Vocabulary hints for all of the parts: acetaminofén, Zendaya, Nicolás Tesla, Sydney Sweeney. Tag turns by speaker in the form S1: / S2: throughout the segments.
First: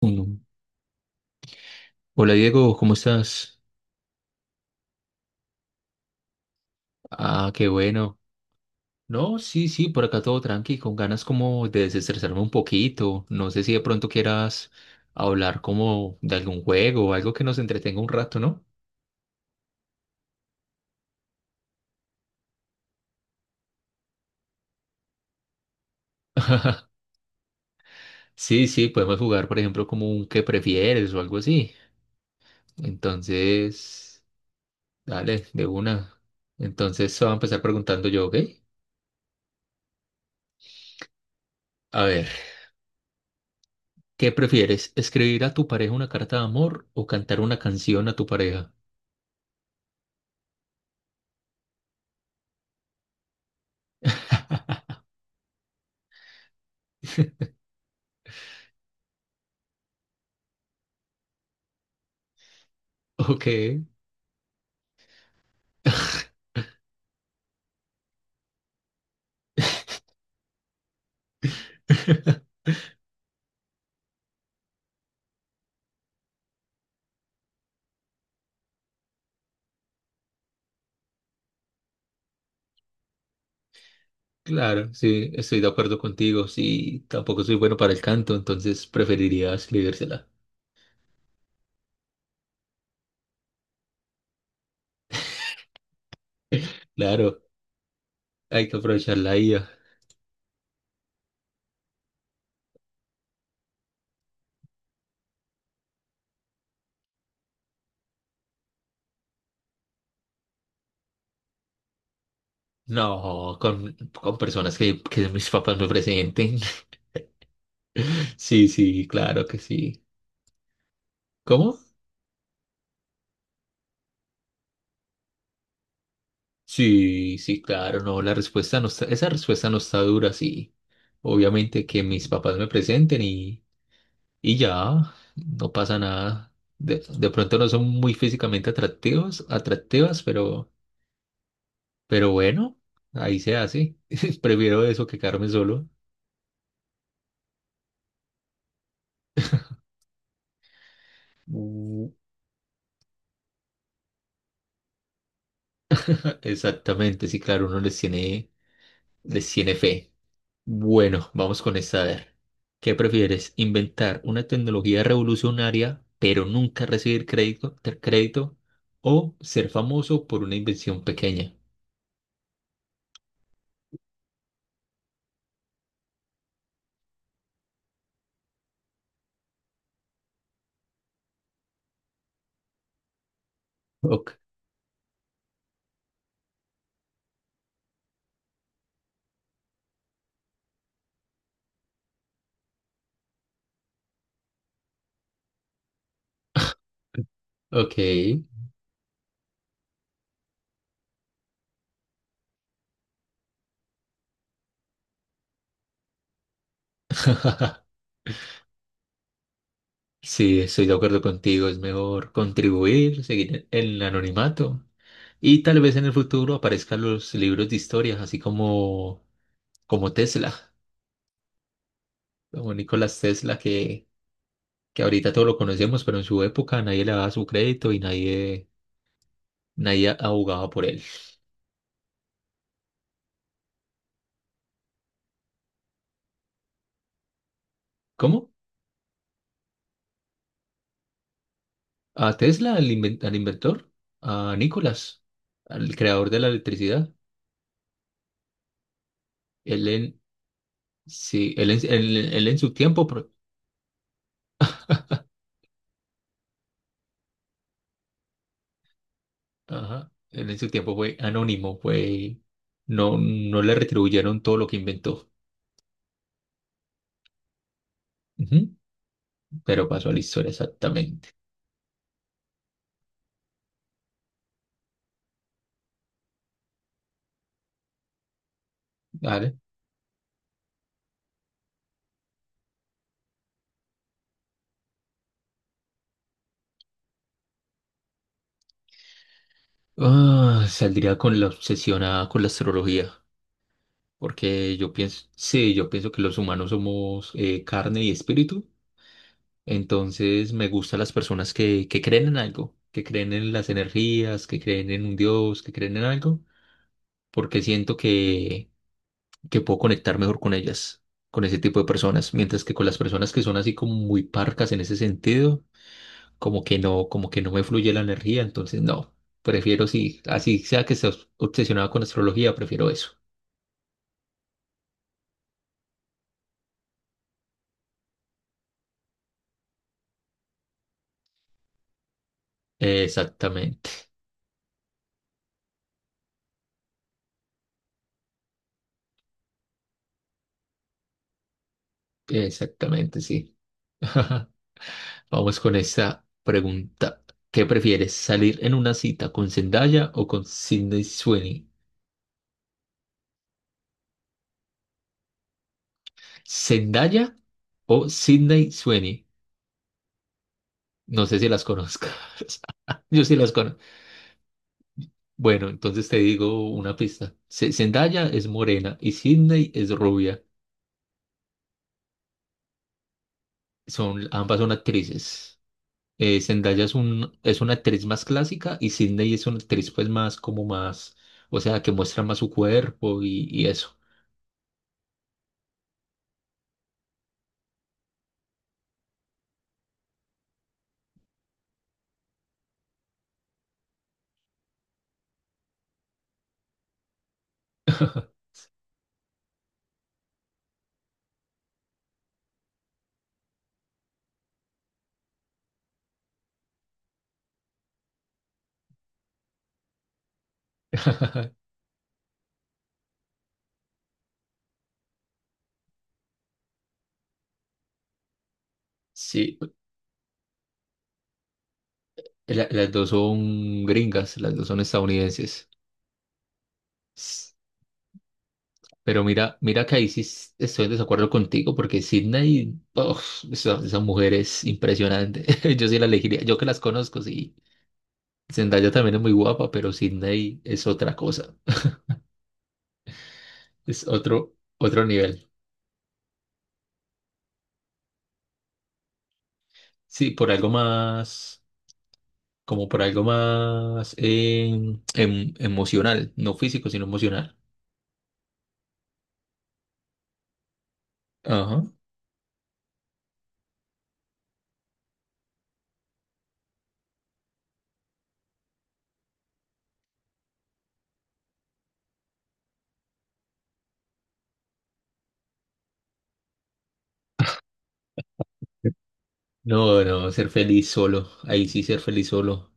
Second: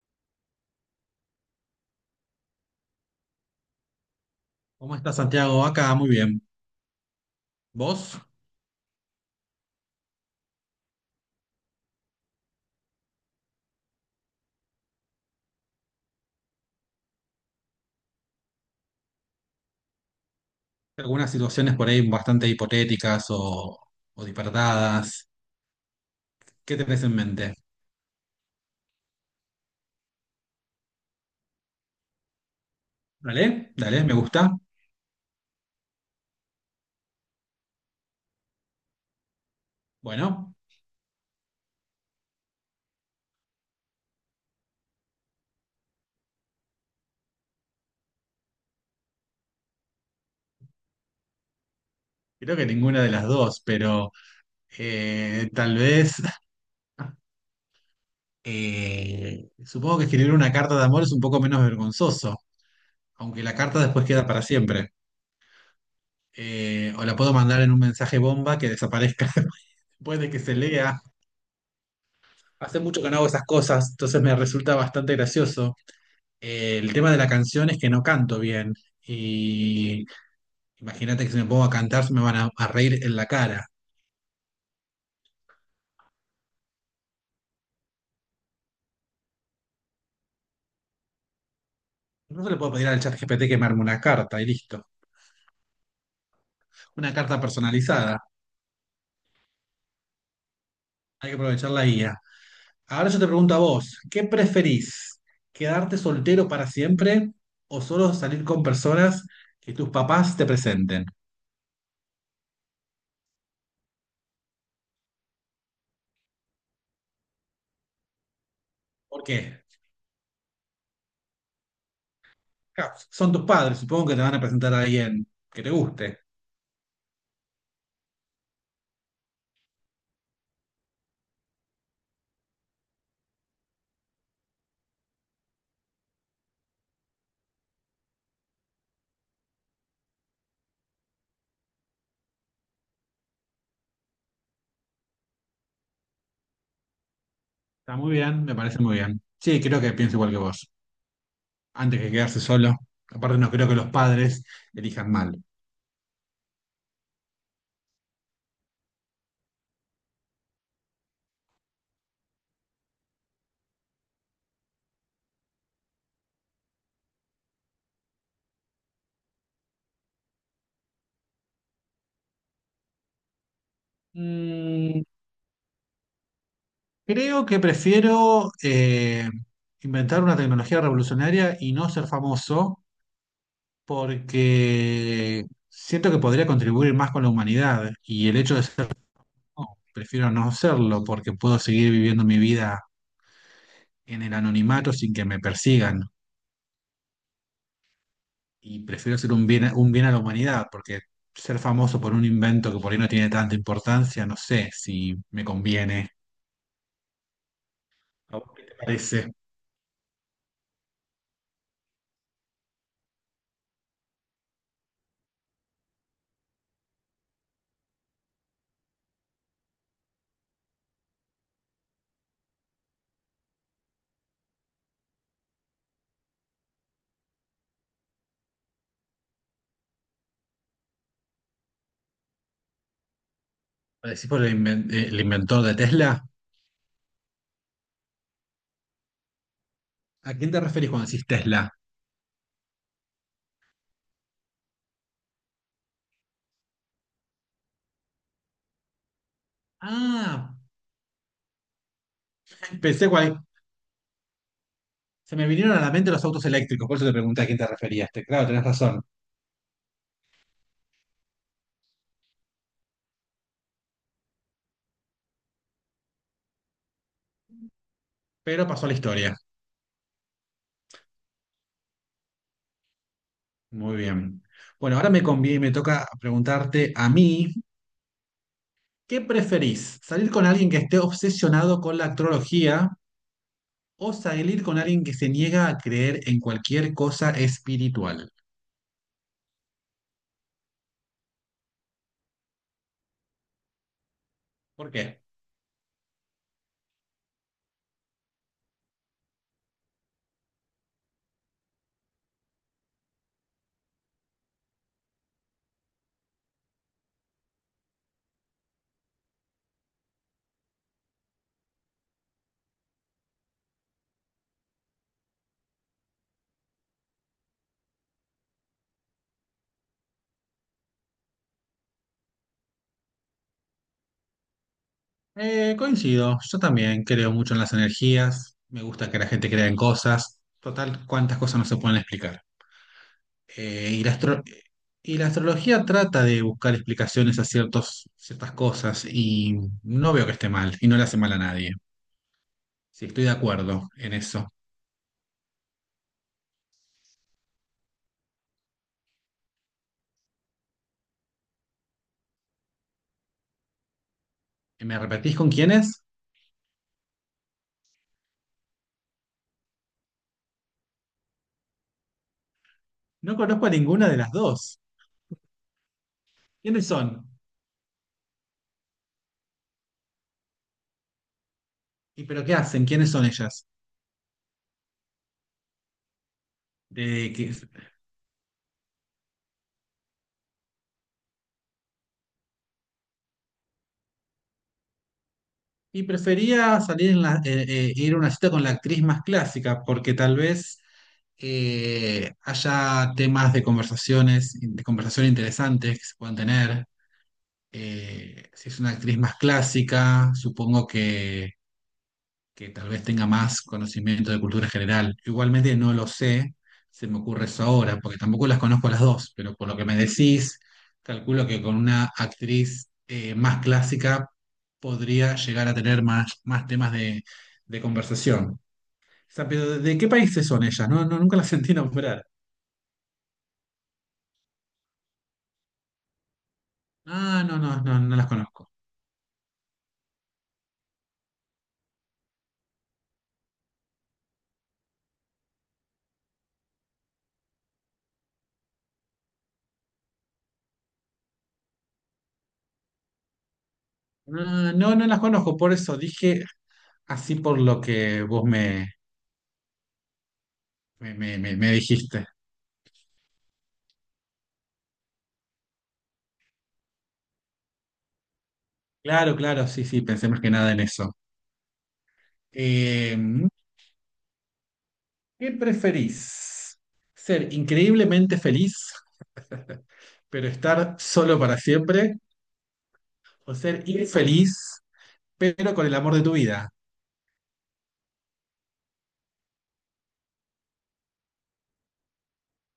S1: Uno. Hola Diego, ¿cómo estás?
S2: ¿Cómo estás, Santiago? Acá muy bien.
S1: Ah, qué bueno.
S2: ¿Vos?
S1: No, sí, sí, por acá todo tranqui, con ganas como de desestresarme un poquito. No sé si de pronto quieras hablar como de algún juego o algo que nos entretenga un rato, ¿no?
S2: Algunas situaciones por ahí bastante hipotéticas o disparatadas. ¿Qué tenés en mente?
S1: Sí, sí, podemos jugar, por ejemplo, como un qué prefieres o algo así.
S2: Dale, dale, me
S1: Entonces,
S2: gusta.
S1: dale, de una. Entonces, voy a empezar preguntando yo, ¿ok?
S2: Bueno,
S1: A ver, ¿qué prefieres? ¿Escribir a tu pareja una carta de amor o cantar una canción a tu pareja?
S2: creo que ninguna de las dos, pero tal vez supongo que escribir una carta de amor es un poco menos vergonzoso, aunque
S1: Ok.
S2: la carta después queda para siempre. O la puedo mandar en un mensaje bomba que desaparezca después de que se lea. Hace mucho que no hago esas cosas, entonces me resulta bastante gracioso. El tema de la canción es que no canto bien. Y imagínate que si me pongo a cantar, se me van a reír en la cara.
S1: Claro, sí, estoy de acuerdo contigo. Sí, tampoco soy bueno para el canto, entonces preferiría escribírsela.
S2: No se le puedo pedir al chat GPT que me arme una carta y listo. Una carta
S1: Claro,
S2: personalizada.
S1: hay que aprovechar la IA.
S2: Hay que aprovechar la guía. Ahora yo te pregunto a vos, ¿qué preferís? ¿Quedarte soltero para siempre o solo salir con personas que tus papás te presenten?
S1: No, con personas que mis papás me presenten. Sí, sí,
S2: ¿Por
S1: claro que
S2: qué?
S1: sí. ¿Cómo?
S2: Ja, son tus padres, supongo que te van a presentar a alguien que te guste.
S1: Sí, sí, claro, no, la respuesta no está, esa respuesta no está dura, sí. Obviamente que mis papás me presenten y ya, no pasa nada. De pronto no son muy físicamente atractivos, atractivas, pero bueno, ahí se hace. Prefiero eso que quedarme solo.
S2: Está muy bien, me parece muy bien. Sí, creo que pienso igual que vos, antes que
S1: Mm,
S2: quedarse solo. Aparte, no creo que los padres elijan mal.
S1: Exactamente, sí, claro, uno les tiene fe. Bueno, vamos con esta. A ver, ¿qué prefieres? ¿Inventar una tecnología revolucionaria, pero nunca recibir crédito, crédito? ¿O ser famoso por una invención pequeña?
S2: Mm, creo que prefiero inventar una tecnología revolucionaria y no ser famoso
S1: Ok.
S2: porque siento que podría contribuir más con la humanidad y el hecho de ser famoso, prefiero no serlo porque puedo seguir viviendo mi vida en el anonimato sin que me persigan
S1: Ok.
S2: y prefiero ser un bien a la humanidad porque ser famoso por un invento que por ahí no tiene tanta importancia, no sé si me conviene. ¿A vos qué te parece?
S1: Sí, estoy de acuerdo contigo. Es mejor contribuir, seguir en el anonimato. Y tal vez en el futuro aparezcan los libros de historias, así como, como Tesla, como Nicolás Tesla, que ahorita todo lo conocemos, pero en su época nadie le daba su crédito y nadie, nadie abogaba por él.
S2: ¿Parecís por el, el inventor de Tesla?
S1: ¿Cómo?
S2: ¿A quién te referís cuando decís Tesla?
S1: ¿A Tesla, al, al inventor? ¿A Nicolás, al creador de la electricidad? Él en,
S2: Ah,
S1: sí, él en, él en su tiempo,
S2: pensé cuál. Se me vinieron a la mente los autos eléctricos, por eso te pregunté a quién te referías. Te- Claro, tenés razón,
S1: ajá, él en su tiempo fue anónimo, fue, no, no le retribuyeron todo lo que inventó,
S2: pero
S1: ujú,
S2: pasó a la historia.
S1: pero pasó a la historia exactamente.
S2: Muy bien. Bueno, ahora me conviene, me toca preguntarte a mí, ¿qué
S1: Dale.
S2: preferís? ¿Salir con alguien que esté obsesionado con la astrología o salir con alguien que se niega a creer en cualquier cosa espiritual?
S1: Ah, saldría con la obsesionada con la astrología, porque
S2: ¿Por
S1: yo
S2: qué?
S1: pienso, sí, yo pienso que los humanos somos carne y espíritu, entonces me gustan las personas que creen en algo, que creen en las energías, que creen en un Dios, que creen en algo, porque siento que puedo conectar mejor con ellas, con ese tipo de personas, mientras que con las personas que son así como muy parcas en ese sentido, como que no me fluye la energía, entonces no, prefiero si, así sea que estés obsesionado con astrología, prefiero eso.
S2: Coincido, yo también creo mucho en las energías, me gusta que la gente crea en cosas, total, cuántas cosas no se pueden explicar. Eh, y
S1: Exactamente,
S2: la astro- y la astrología trata de buscar explicaciones a ciertas cosas y no veo que esté mal y no le hace mal a nadie. Sí,
S1: exactamente,
S2: estoy de
S1: sí.
S2: acuerdo en eso.
S1: Vamos con esta pregunta. ¿Qué prefieres, salir en una cita con Zendaya o con Sydney Sweeney?
S2: ¿Me repetís con quiénes?
S1: ¿Zendaya o Sydney Sweeney? No sé si las conozcas. Yo sí
S2: No
S1: las
S2: conozco a
S1: conozco.
S2: ninguna de las dos.
S1: Bueno, entonces te digo
S2: ¿Quiénes
S1: una
S2: son?
S1: pista. Zendaya es morena y Sydney es rubia.
S2: ¿Y pero qué hacen? ¿Quiénes son ellas?
S1: Son, ambas son actrices. Zendaya es
S2: ¿De
S1: un,
S2: qué-
S1: es una actriz más clásica y Sydney es una actriz pues más como más, o sea, que muestra más su cuerpo y eso.
S2: Y prefería salir en ir a una cita con la actriz más clásica, porque tal vez haya temas de conversación interesantes que se puedan tener. Si es una actriz más clásica, supongo que tal vez tenga más conocimiento de cultura general. Igualmente no lo sé, se me ocurre eso ahora, porque tampoco las conozco las dos, pero por lo que me decís, calculo que con una actriz más clásica podría llegar a tener más, más temas de conversación. O sea,
S1: Sí,
S2: pero ¿de qué países son ellas? No, no, nunca las sentí nombrar.
S1: las dos son gringas, las dos son estadounidenses.
S2: Ah,
S1: S-
S2: no, no, no, no las conozco.
S1: Pero mira, mira que ahí sí estoy en desacuerdo contigo porque Sydney, uf, esa mujer es impresionante. Yo sí la elegiría, yo que las conozco, sí. Zendaya también es muy guapa, pero Sydney es otra cosa, es otro,
S2: Ah, no,
S1: otro
S2: no las
S1: nivel.
S2: conozco, por eso dije así por lo que vos
S1: Sí, por algo más,
S2: me dijiste.
S1: como por algo más emocional, no físico, sino emocional.
S2: Claro, claro, sí, sí, pensé más que nada en eso.
S1: Ajá.
S2: Eh, ¿Qué preferís? ¿Ser increíblemente feliz, pero estar solo para siempre? ¿O ser infeliz, pero con el amor de tu vida?
S1: No, no, ser feliz solo. Ahí sí ser feliz solo.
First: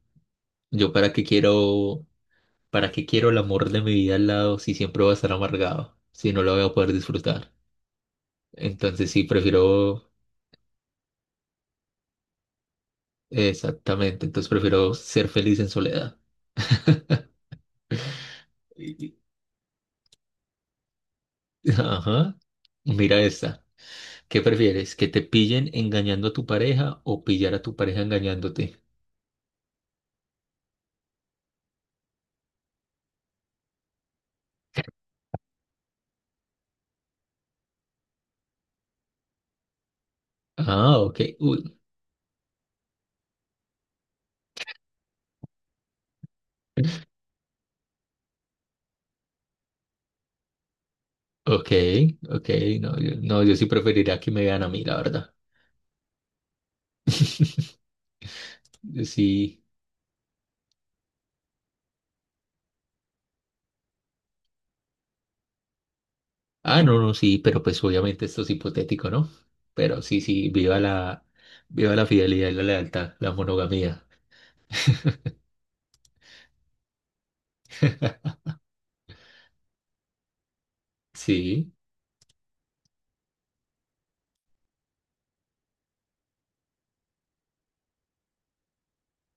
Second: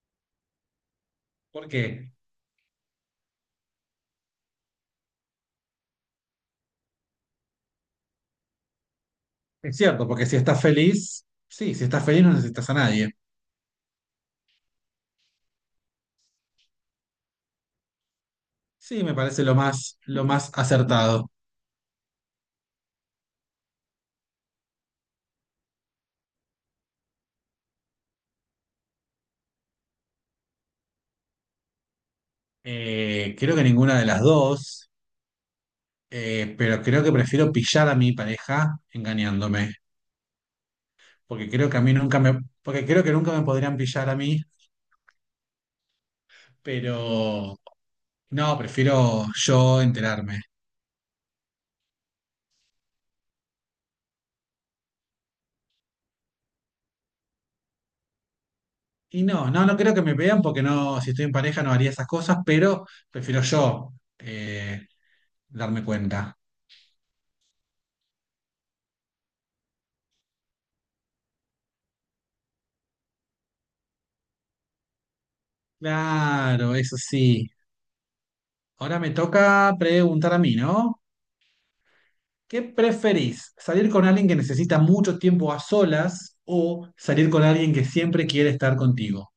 S1: Yo
S2: ¿Por qué?
S1: para qué quiero el amor de mi vida al lado si siempre voy a estar amargado, si no lo voy a poder disfrutar. Entonces sí,
S2: Es cierto,
S1: prefiero,
S2: porque si estás feliz no necesitas a nadie.
S1: exactamente, entonces prefiero ser feliz en soledad.
S2: Sí,
S1: Y-
S2: me parece lo más acertado.
S1: Ajá. Mira esta. ¿Qué prefieres? ¿Que te pillen engañando a tu pareja o pillar a tu pareja engañándote?
S2: Creo que ninguna de las dos, pero creo que prefiero pillar a mi pareja engañándome,
S1: Ah, ok.
S2: porque
S1: Uy,
S2: creo que a mí nunca me, porque creo que nunca me podrían pillar a mí, pero no, prefiero yo enterarme.
S1: ok, ok. No, yo, no, yo sí preferiría que me vean a mí, la verdad.
S2: Y no,
S1: Sí.
S2: no, no creo que me vean porque no, si estoy en pareja no haría esas cosas, pero prefiero yo eh, darme cuenta.
S1: Ah, no, no, sí, pero pues obviamente esto es hipotético, ¿no? Pero sí, sí, viva la fidelidad y la lealtad, la monogamía.
S2: Claro, eso sí. Ahora me toca preguntar a mí, ¿no?
S1: Sí.
S2: ¿Qué preferís? ¿Salir con alguien que necesita mucho tiempo a solas o salir con alguien que siempre quiere estar contigo?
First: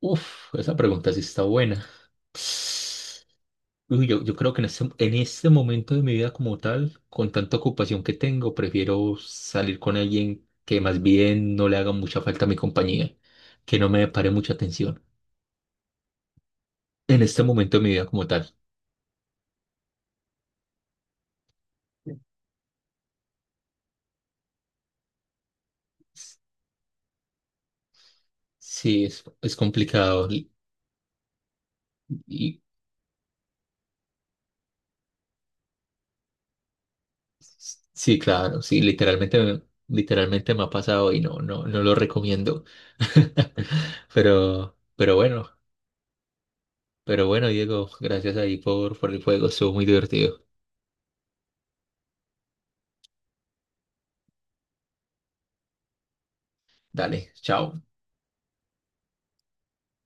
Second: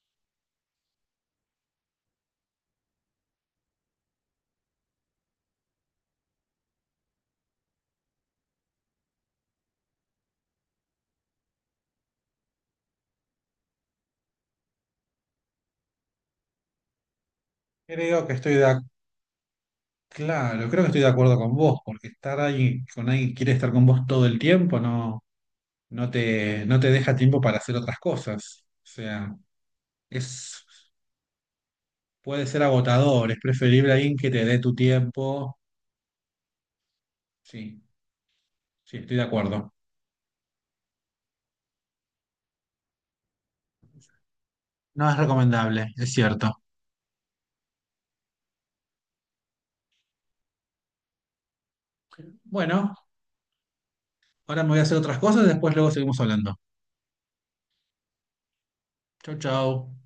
S1: Uf, esa pregunta sí está buena. Uy, yo creo que en este momento de mi vida como tal, con tanta ocupación que tengo, prefiero salir con alguien que más bien no le haga mucha falta a mi compañía, que no me pare mucha atención. En este momento de mi vida como
S2: Creo que
S1: tal,
S2: estoy de, ac- Claro, creo que estoy de acuerdo con vos, porque estar ahí con alguien que quiere estar con vos todo el tiempo, no.
S1: s-
S2: No te deja tiempo para hacer otras cosas. O
S1: sí,
S2: sea,
S1: es complicado.
S2: es, puede
S1: Y-
S2: ser agotador, es preferible alguien que te dé tu tiempo. Sí,
S1: sí, claro, sí,
S2: sí, estoy de
S1: literalmente,
S2: acuerdo.
S1: literalmente me ha pasado y no, no, no lo recomiendo. Pero,
S2: No
S1: pero
S2: es
S1: bueno,
S2: recomendable, es cierto.
S1: pero bueno, Diego, gracias ahí por el juego, estuvo muy divertido.
S2: Bueno, ahora me voy a hacer otras cosas, después luego seguimos hablando.
S1: Dale, chao.
S2: Chau, chau.